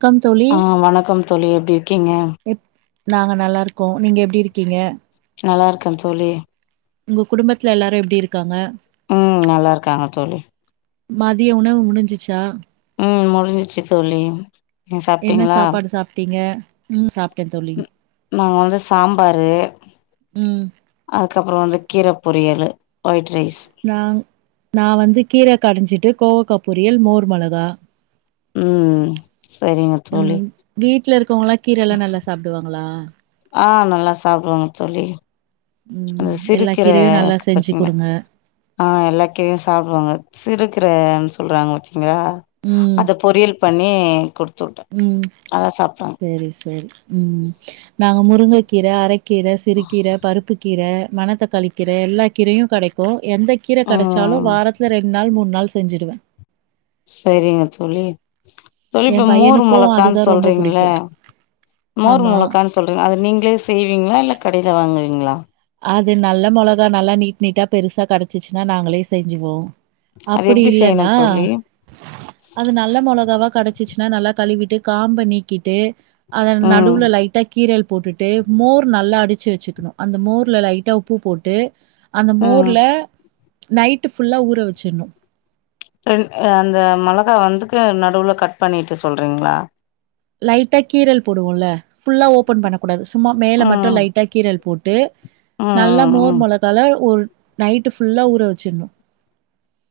க்கம் தோழி ஆ வணக்கம் தோழி எப்டி இரு க்கீங்க எப் நாங்க நல்லாருக்கோ நீங்க எப்டி இரு க்கீங்க? நல்லாருக்க தோழி உங்க குடும்பத்ல எல்லாரு எப்டி இருக்காங்க? ம் நல்லா இருக்காங்க தோழி. மதிய உணவு முடுஞ்சுச்சா? ம் முடிஞ்சிச்சு தோழி ம் என்ன சாப்டீங்களா சாப்பாடு சாப்ட்டீங்க ம் சாப்ட்டே தோழி நாங்க வந்து சாம்பாரு ம் அதுக்கப்றொ வந்து கீர பொரியலு ஒயிட் ரைஸ். நாங் நா வந்து கீர கடஞ்சிட்டு கோவக்கா பொரியல் மோர் மொளகா ம் ம் சரிங்க தோழி க்கவுங்களா கீரல்லா நல்லா சாப்டுவாங்களா? ஆ நல்லா சாப்டுவாங்க தோழி அ ம் எல்லா சிறுகீர கீரையு நல்லா இருக்கு செஞ்சு பாத்திங்ள குடுங்க ஆ எல்லா கீரையு சாப்டுவாங்க சிறு கீரன்‌ சொல்றாங்க பத்தி ங்ளா ம் அத பொரியல் பண்ணி குடு ம் சேரி சேரி ம் நாங்க முருங்கை கீர அரை கீர சிறுக்கீர பருப்புக் கீர மணத்தக்காளி கீர எல்லா கீரையு கடைக்கு எந்த கீர கடச்சாலு ம் வாரத்துல ரெ ண் நாள் மூண் நாள் செஞ்சுடுவே செரிங்க தோழி தோழி‌ எ இப்ப மோர் பையனுக்கு மொளக்கான் அதுதா ரொம்ப சொல்றீங்கள்ல புடிக்கு மோர் ஆமா மொளக்கான் சொல்றீங்க அத நீங்ளே செய்வீங்ளா இல்ல கடைல வாங்குவீங்ளா அது நல்ல மொளகா நல்லா நீட் நீட்டா பெருசா கடச்சிச்சுன்னா நாங்களே செஞ்சுவோ அது அப்புடி எப்டி செய்யணு இல்லன்னா தோழி அது நல்ல மொளகாவா கடச்சிச்சுன்னா நல்லா கழுவிட்டு காம்ப நீக்கிட்டு அத ம் நடுவுல லைட்டா கீரல் போட்டுட்டு மோர் நல்லா அடிச்சு வச்சுக்கணு அந்த மோர் ல லைட்டா உப்பு போட்டு அந்த ம் மோர்ல நைட்டு ஃபுல்லா ஊற வச்சிர்னு ரெண் அ அந்த மெளகா வந்துக்கு நடுவ்ல கட் பண்ணிட்டு சொல்றீங்ளா லைட்டா கீறல் போடுவோல்ல ஃபுல்லா ஓபன் பண்ண கூடாது சும்மா மேல மட்டு ம் லைட்டா கீறல் போட்டு ம் நல்லா மோர் ம் மொளகால ஒரு நைட்டு ஃபுல்லா ஊற வச்சுட்ணு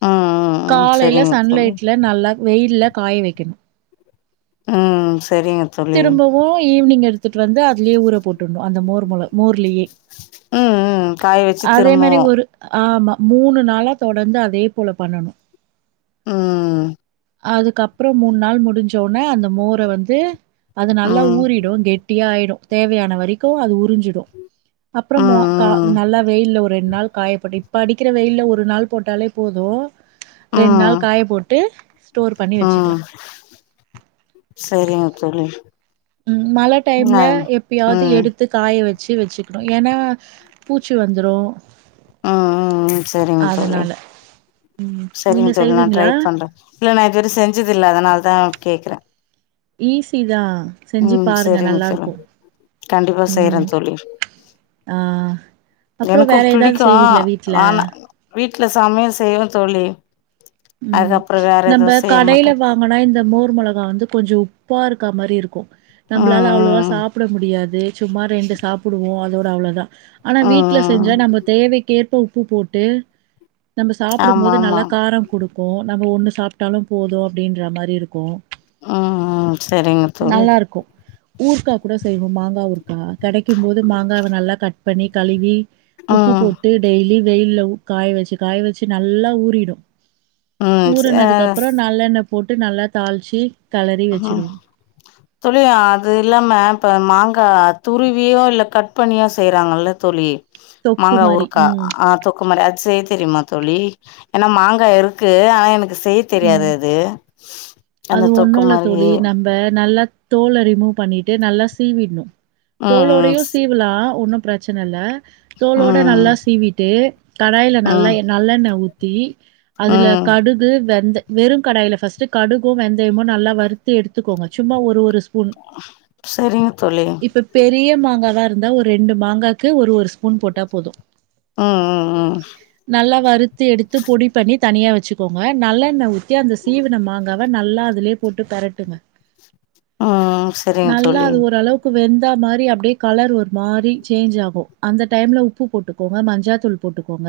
ம் ம் ம் காலைல சரிங்க தோழி சன்லைட்ல நல்லா வெயில்ல காய வக்கெணு ம் சரிங்க தோழி திரும்பவு ஈவ்னிங் எடு த்துட்டு வந்து அதுலயே ஊற போட்டுட்ணு அந்த மோர் மொள மோர்லயே ம் ம் காய வச்சு அதே மாரி திரும்பவு ஒரு ஆமா மூணு நாளா தொடந்து அதே போல பண்ணணு ம் அதுக்கப்றோ மூண் நாள் முடுஞ்சோன அந்த மோர வந்து அது நல்லா ம் ஊறிடு கெட்டியா ஆயிடு தேவையான வரைக்கு அது உறிஞ் சிடு அப்றமொ க ம் ம் நல்லா வெயில்ல ஒரு ரெண் நாள் காயப்போட்டு இப்ப அடிக்கிற வெயில்ல ஒரு நாள் போட்டாலே போது ரெண் ம் நாள் காய போட்டு ஸ்டோர் பண்ணி வச்சுக்கலாம். ம் செரிங்க தோழி ம் மழ டைம்ல ம் எப்பயாவுது ம் ம் எடுத்து காய வ ச்சு வச்சுக்கனு ஏனா பூச்சி வந்துரு ம் ம் ம் செரிங்க தோழி செரிங்க நீங்க தோழி நா ட்ரை செய்வீங்களா? பண்றே இல்ல நா இதுவர செஞ்சதுல்ல அதுனால் தா கேக்குறே ஈசிதா ம் செரிங்க தோழி கண்டிப்பா செய்றே ம். தோழி ஆ. அப்புறம் எனக்கு வேற ஏதாவது பிடிக்கு செய்வீங்களா வீட்ல? ஆனா வீட் ல சமைய செய்வ தோழி ம் அதுக்கப்றோ வேற நம்ப எதுவு செய்ய மாட்டே கடைல வாங்குனா இந்த மோர் மொளகா வந்து கொஞ்சொ உப்பா இருக் க மாரி இருக்கு நம்பளால அவ்ளவா ம் ம் சாப்ட முடியாது சும்மா ரெண்டு சாப்புடுவோ அதோட அவ்ளதா ஆனா வீட்ல ம் ம் செஞ்சா நம்ப தேவைக்கேற் ப உப்பு போட்டு நம்ம சாப்டும் ஆமா போது ஆமா நல்லா காரம் இருக்கு நம்ம ஒன்னு சாப்டாலு போது அப்டின்ற மாரி இருக்கு ஆ‌ ஆ சரிங்க தோழி ஊற்கா கூட செய்வோ மாங்கா ஊறு கா கடைக்கும் போது மாங்காவ நல்லா கட் பண்ணி கழுவி உப்பு ம் போட்டு டெய்லி வெயில்ல காய வச்சு காய வச்சு நல்லா ஊறிடு ம் ச ஊறுனதுக்கப்புறொ நல்லெண்ண போட்டு நல்லா தாள்ச்சி ஆ தோழி அது இல்லாம இப்ப மாங் கா துருவியோ இல்ல கட் பண்ணியோ செய்றாங்கள்ல தோழி தொக்கு மாங்கா மாரி ஊறுக்கா ம் ஆ தொக்கு மாரி அது செய்ய தெரிமா தோழி ஏனா மாங்கா இருக்கு ஆனா எனக் கு செய்ய தெரியாது ம் அது அந்த அது தொக் ஒண்ணு தோழி நம்ப நல்லா தோல ரிமூவ் பண்ணிட்டு நல்லா சீவிட்ணு ம் ம் தோலோடயு சீவுலா ஒன்னு பிரச்சனல்ல தோலோட ம் நல்லா சீவிட்டு கடாய்ல நல்லா ம் எ நல்லண்ண ஊ த்தி அதுல ம் கடுகு வெந்த வெறு கடாய்ல ஃபர்ஸ்ட்டு கடு கு வெந்தயமு நல்லா வறுத்து எடுத்துக்கோங்க சும்மா ஒரு ஒரு ஸ் பூன் சரிங்க தோழி இப்ப பெரிய மாங்காவா இருந்தா ஒரு ரெண்டு மாங்காக்கு ஒரு ஒரு ஸ்பூன் போட்டா போது ம் ம் நல்லா வறுத்து எடுத்து பொடி பண்ணி தனியா வச் சுக்கோங்க நல்லெண்ண ஊ த்தி அந்த சீவுன மாங் காவ நல்லா அதுலே போட்டு பெரட்டுங்க ம் ம் சரிங்க நல்லா தோழி அது ஓரளவுக்கு வெந் த மாரி அப்டியே கலர் ஒரு மாரி சேஞ்ச் ஆகு அந்த டைம்ல உப்பு போட்டுக்கோங்க மஞ்சாத்தூள் போட்டுக்கோங்க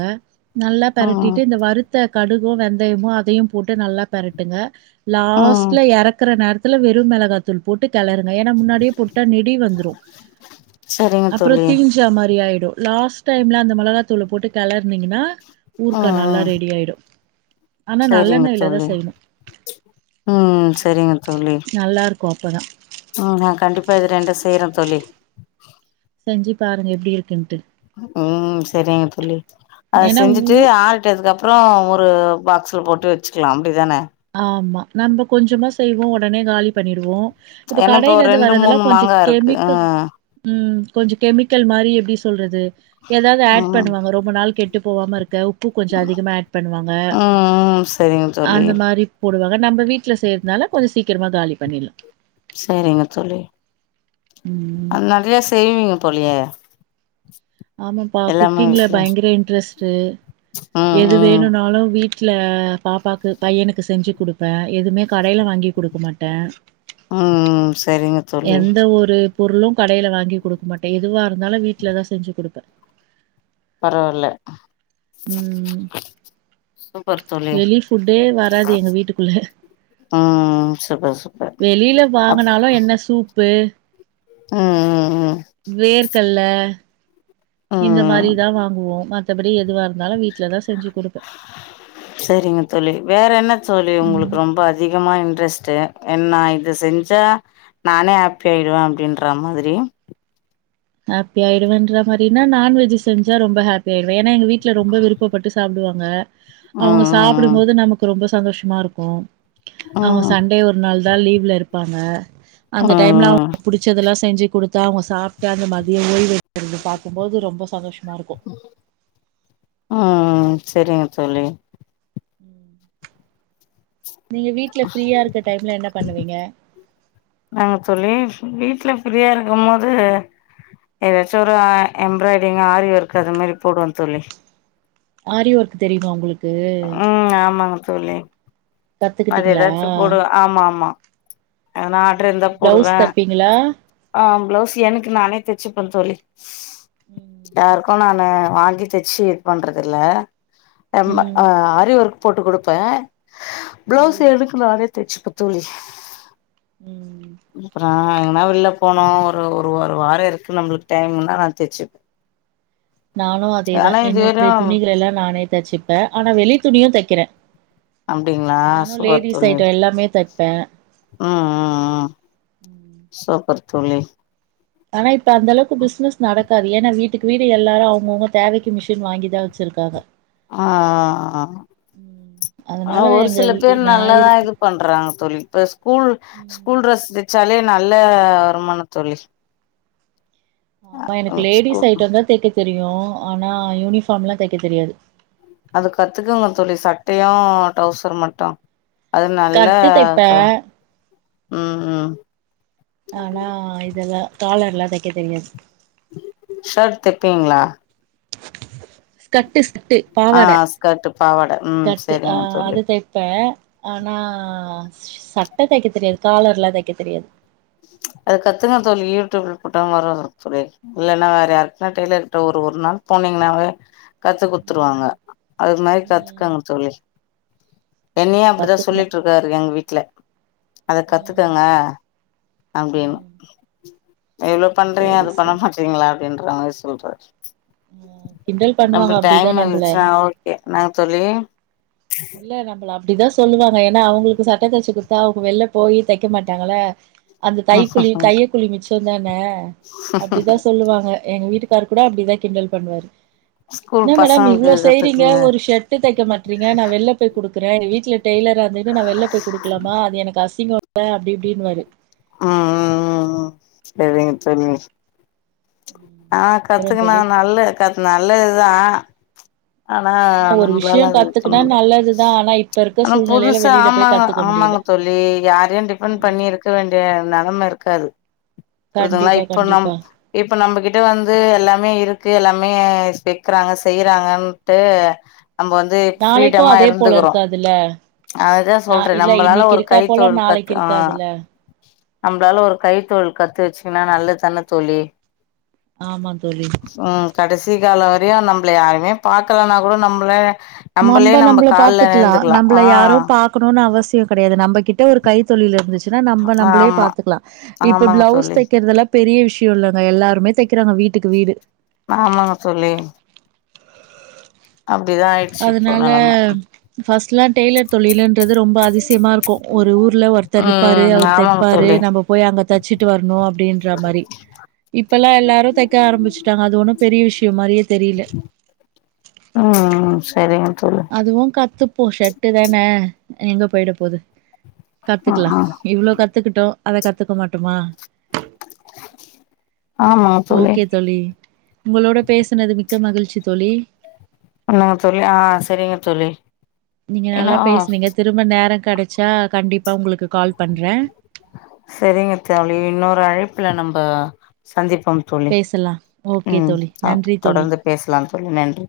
நல்லா ம் பெரட்டிட்டு இந்த வறுத்த கடுகு வெந்தயமு அதையு போட்டு நல்லா பெரட்டுங்க ம் லாஸ்ட்ல எறக்குற நேரத் துல வெறு மெளகாத்தூள் போட்டு கெளருங்க ஏன்னா முன்னாடியே போட்டா நெடி வந்துரு சரிங்க அப்றொ தோழி தீஞ்ச மாரி ஆயி டு லாஸ்ட் டைம்ல அந்த மெளகாத்தூள போட்டு கெளர்னீங்கன்னா ஊற்கா நல்லா ம் ம் ரெடி ஆயிடு ஆனா சரிங்க நல்லெண்ணய்ல தா தோழி செய்ணு ம் சரிங்க தோழி கு அப்பதா ம் ம் கண்டிப்பா இது ரெண்டு செய்றே தோழி செஞ்சு பாருங்க எப்டி இருக்குன்ட்டு ம் சரிங்க தோழி அத ஏன்னா செஞ்சுட்டு ஊ ஆறிட்டதுக்கப்றோ ஒ ரு பாக்ஸ்ல போட்டு வச்சுக்லா அப்டிதானெ ஆமா நம்ம கொஞ்சமா செய்வோ ஒடனே காலி பண்ணிடுவோ இப்ப ஏன்னா இப்போ ஒரு கடைலெந்து ரெண்டு வரதெல்லா மூணு கொஞ்ச மாங்கா இருக்கு ஆ கெமிக்கல் ம் கொஞ்ச கெமிக்கல் மாரி எப்டி சொல்றது எதாவ்து ஆட் ம் பண்ணுவாங்க ரொம்ப நாள் கெட்டு போவாம இருக்க உ ப்பு கொஞ்சொ அதிகமா ஆட் பண்ணுவாங்க ம் செரிங்க தோழி அந்த மாரி போடுவாங்க நம்ப வீட்ல செய்றதுனால கொஞ்ச சீக்கிரமா காலி பண்ணிட்லா சேரிங்க தோழி ம் அது நறைய செய்வீங்க போலியே ஆமப்பா எல்லாமே குக்கிங்ல வீட்ல பயங்கர இன்ட்ரெஸ்ட்டு ம் எது ம் வேணுன்னாலு வீட் ல பாப்பாக்கு பையனுக்கு செஞ்சு குடுப்பே எதுவ்மே கடைல வாங்கி குடுக்க மாட்டே ம் சரிங்க தோழி பொருளு கடைல வாங்கி குடுக் மாட்டே எதுவா இருந்தாலு வீட்ல தா செஞ்சு குடுப்ப பரவால்ல ம் சூப்பர் தோழி வெளி ஃபுட்டே வராது எங்க வீட்டுக்குள்ள ம் சூப்பர் சூப்பர் வெளில வாங்குனாலு என்ன சூப் பு ம் ம் ம் வேர்கல்ல ம் ம் த்தபடி எதுவா இருந்தாலு வீட்ல தா செரிங்க தோழி வேற என்ன தோழி ம். உங்களுக்கு ரொம்ப அதிகமா இன்ட்ரெஸ்ட் டு என்னா இது செஞ்சா நானே ஹாப்பி ஆயிடுவே அப்டின்ற மாதிரி ஹேப்பி ஆயிடுவேன்ற மாரினா நான்வெஜ்ஜு செஞ்சா ரொம்ப ஹேப்பி ஆயிடுவே எ னா எங்க வீட்ல ரொம்ப விருப்பட்டு சாப்டுவாங் க அவுங்க ம் ம் சாப்புடும்போது நமக்கு ரொம்ப சந்தோஷமாருக்கு அவுங்க ம் ம் சண்டே ஒரு நாள் தா லீவ்ல இருப்பா ந அந்த டைம்லா [inaudible] ம் புடுச்சதெல்லா செஞ்சு குடு தாகு சாப் ட்டு அந்த மதிய ஓய்வெடுக்குறத பாக்கும் போது ரொம்ப சந்தோஷ ம் செரிங்க தோழி ம் நீங்க வீட்ல ஃப்ரீயா இருக்க டைம்ல என்ன பண்ணுவீங்க? ஆமா தோழி வீட்ல ஃப்ரீயா இருக்கும்மோது எதாச்சு ஒரு எம்ப்ராய்ட்ரிங் ஆரி ஒர்க் அது மாரி போடுவ தோழி ஆரி ஒர்க்கு தெரியுமா உங்களுக் கு ம் ஆமாங்க தோழி அது எதாச்சு போடுவே ஆமா ஆமா எதுனா ஆட்ரு இருந்தா போடுவே பிளவுஸ் தப்பீங்களா ஆ பிளவுஸ் எனக்கு நானே தச்சுப்ப தோழி ம் கு நானு வாங்கி தச்சு இது பண்றதில்ல அம்ம ம் ஆ ஆரீ ஒர்க் போட்டு குடுப்பே பிளவுஸ் ம் எனக்கு நானே தச்சுப்பத் தோழி ம் அப்புறோ ஆ எங்கனா வெள்ல போனு ஒரு ஒரு ஒரு வார இருக்கு நம்மளுக் டைமுன்னா நா தச்சுப்பே நானு அதேதா ஆனா இது வெறு என்னுடைய துணிகளெல்லா நானே தச்சிப்பே ஆனா வெளி துணியு தக்கிறே அப்டிங்களா சூப்பர் தோழி ம் ஐட்டோ எல்லாமே தைப்பே ம் ம் சூப்பர் தோழி ஆனா இப் ப அந்தளவுக்கு பிசினஸ் நடக்காது ஏனா வீட் டுக்கு வீடு எல்லாரு அவுங்கவுங்க தேவக்கி மிஷின் வாங்கிதா வச்சிருக்காங்க ஆ ஆ ஆ ம் ஆனா அதனால ஒரு எங்க சில வீ பேர் நா நல்லாதா இருக்க இது பண்றாங்க தோழி இப்ப ஸ் கூல் ம் ஸ்கூல் ட்ரஸ் த ச்சாலே நல்ல வருமான தோழி ஆமா எனக்கு லேடிஸ் ஸ்கூல் ஐட்டொந்தா தக்க தெரியு ஆனா யூனிஃபார்ம்லா தக்க தெரியாது அது கத்துக்குங்க தோழி சட்டையு டவுசர் மட்டு அது நல்ல ஸ்கர்ட்டு தைப்பே ப ம் ம் ஆனா இதல்லா காலர்லா தக்க தெரியாது ஷர்ட் தப்பீங்ளா? ஸ்கட்டுஸ் ஆ ஸ்கட்டு பாவாட ம் ஸ்கர்ட்டு ஆ செரிங்க தோழி அது தைப்பே ஆனா சட்ட தக்க தெரியாது காலர்லா தக்க தெரியாது அது கத்துங்க தோழி யூடியூப்ல போட்டா வரு தோழி இல்லன்னா வேற யாருக்னா டெய்லர்ட ஒரு ஒரு நாள் போனீங்னாவே கத்து குத்துருவாங்க ம் அது மாரி ம் கத்துக்கங்க தோழி ஆ என்னியு அப்டிதா கத்துக்கணு சொல்லிட்ருக்காரு எங்க வீட்ல அத ம் கத்துக்கங்க அப்டினு ம் இவ்ளோ பண்றீங்க சரி அத பண்ண மாட்றீங்களா அப்டின்ற மாரி சொல்றாரு ம் கிண்டல் பண்ணுவாங்க அப்டிதா நம்பள இன்னாங்க தோழி இல்ல நம்ள அ ப்டிதா சொல்லுவாங்க ஏனா அவுங்களுக்கு சட்ட தச்சு குத்தா அவுங்க வெள்ல போயி தக்க மாட்டாங்கல அந்த தைகுலி‌ தைய கூலி மிச் சந்தா ன அப்டிதா சொல்லுவாங்க எங்க வீட்டுக் காருக்கூட அப்டிதா கிண்டல் பண்ணுவாரு ஸ்கூல் என்னா மேடம் பசங்களுக்கு இவ்ளோ செய்றீங்க கத்துக்குங்க ஒரு ஷர்ட்டு தெக்க மாட்றீங் க நா வெள்ல போயி குடுக் குறே வீட்ல டெய்லரா இருந்துட்டு நா வெள்ல போய் குடுக்கலாமா அது எனக்கு அசிங்கொ அப்டி இப்டின்னுவாரு ம் ம் ம் ம் செரிங்க தோழி ஆ அப்றோ கத்துக்கனா தோழி நல்ல கத் நல்லதுதா ஆனா ஆமா ஒரு விஷயோ நம்பளால அது பண்ண கத்துக்குனா முடியா நல்லதுதா ஆனா இப்ப இருக்க ஆனா சூழ்நிலையில புதுசா வெளியில போய் ஆமாங்க கத்துக்க முடியல ஆமாங்க தோழி யாரையு டிபெண்ட் ம் பண்ணி இருக்க வேண்டிய நெலம இருக் காரு புரிதுங்களா கண்டிப்பா இப்ப நம் கண்டிப்பா இப்ப நம்மகிட்ட வந்து எல்லாமே இருக்கு க்கு எல்லாமே வெக்குறாங்க செய்யுறாங்க ட்டு நம்ப வந்து நாளைக்கு ஃப்ரீடமா அதே போல இருந்துகுறோ இருக்காதுல்ல அதுதா நா சொல்றே இல்ல நம்மளால இன்னைக்கு ஒரு இருக்கா போல கைத்தொழில் நாளைக்கு கத்து ஆ இருக்காதுல்ல நம்பளால ஒரு கைத்தொழில் கத்து வச்சு ன்னா நல்லதுதான தோழி ஆமா தோழி அ கடைசி கால நம்மள யாருமே பார்க்கலனா கூட நம்மளே நம்ம நம்மள பாத்துக்கலா நம்மள ஆ யாரு பாக்கணும்னு அவசிய கெடையாது நம்ம கிட்ட ஒரு கை தொழில் இருந்துச்சு ஏன்னா நம்ம நம்மளே ஆமா பாத்துக்லா இப்ப ஆமாங்க பிளவுஸ் தோழி தைக்கிறதல்ல பெரிய விஷய வீட்ல உள்ளவுங்க எல்லாருமே தெக்குறாங்க வீட்டுக்கு வீடு ஆமாங்க தோழி அப்டிதா ஆயிடுச்சு இப்போ நெலம டலாம் டெய்லர் தொழிலுன்றது ரொம்ப அதிசயமா இருக்கு ஒரு ஊர்ல ஒருத்தர் இருப்பாரு ம் அவுரு ஆமாங்க தெப்பாரு தோழி நம்ம போய் அங்க தச்சிட்டு வரணு அப்டீன்ற மாரி இப்ப எல்லா எல்லாரு தக்க ஆரம்பிச்சுட்டாங்க அது ஒன்னு பெரிய விஷய மாரியே தெரியல உம் உம் செரிங்க அதுவும் கத்து ஓ ஷெட்டு தான எங்க போய்ட போது ம் கத்துக்லா ம் இவ்ளோ கத்துக்கிட்டோ அத கத்துக்க மாட்டோமா ஆமா தோழி உங்களோட பேசுனது மிக்க மகிழ்ச்சி தோழி என்னங்க தோழி ஆ செரிங்க தோழி நீங்க ஏன்னா நல்லா பேசுனீங்க திரும்ப நேரம் கெடச்சா கண்டிப்பா உங்களுக்கு கால் பண்றே செரிங்க தோழி இன்னொரு அழைப்ல நம்ப சந்திப்போம் தோழி பேசலா ஓகே உம் தோழி சாப்டு நன்றி தோழி தொடர்ந்து பேசலாம் தோழி நன்றி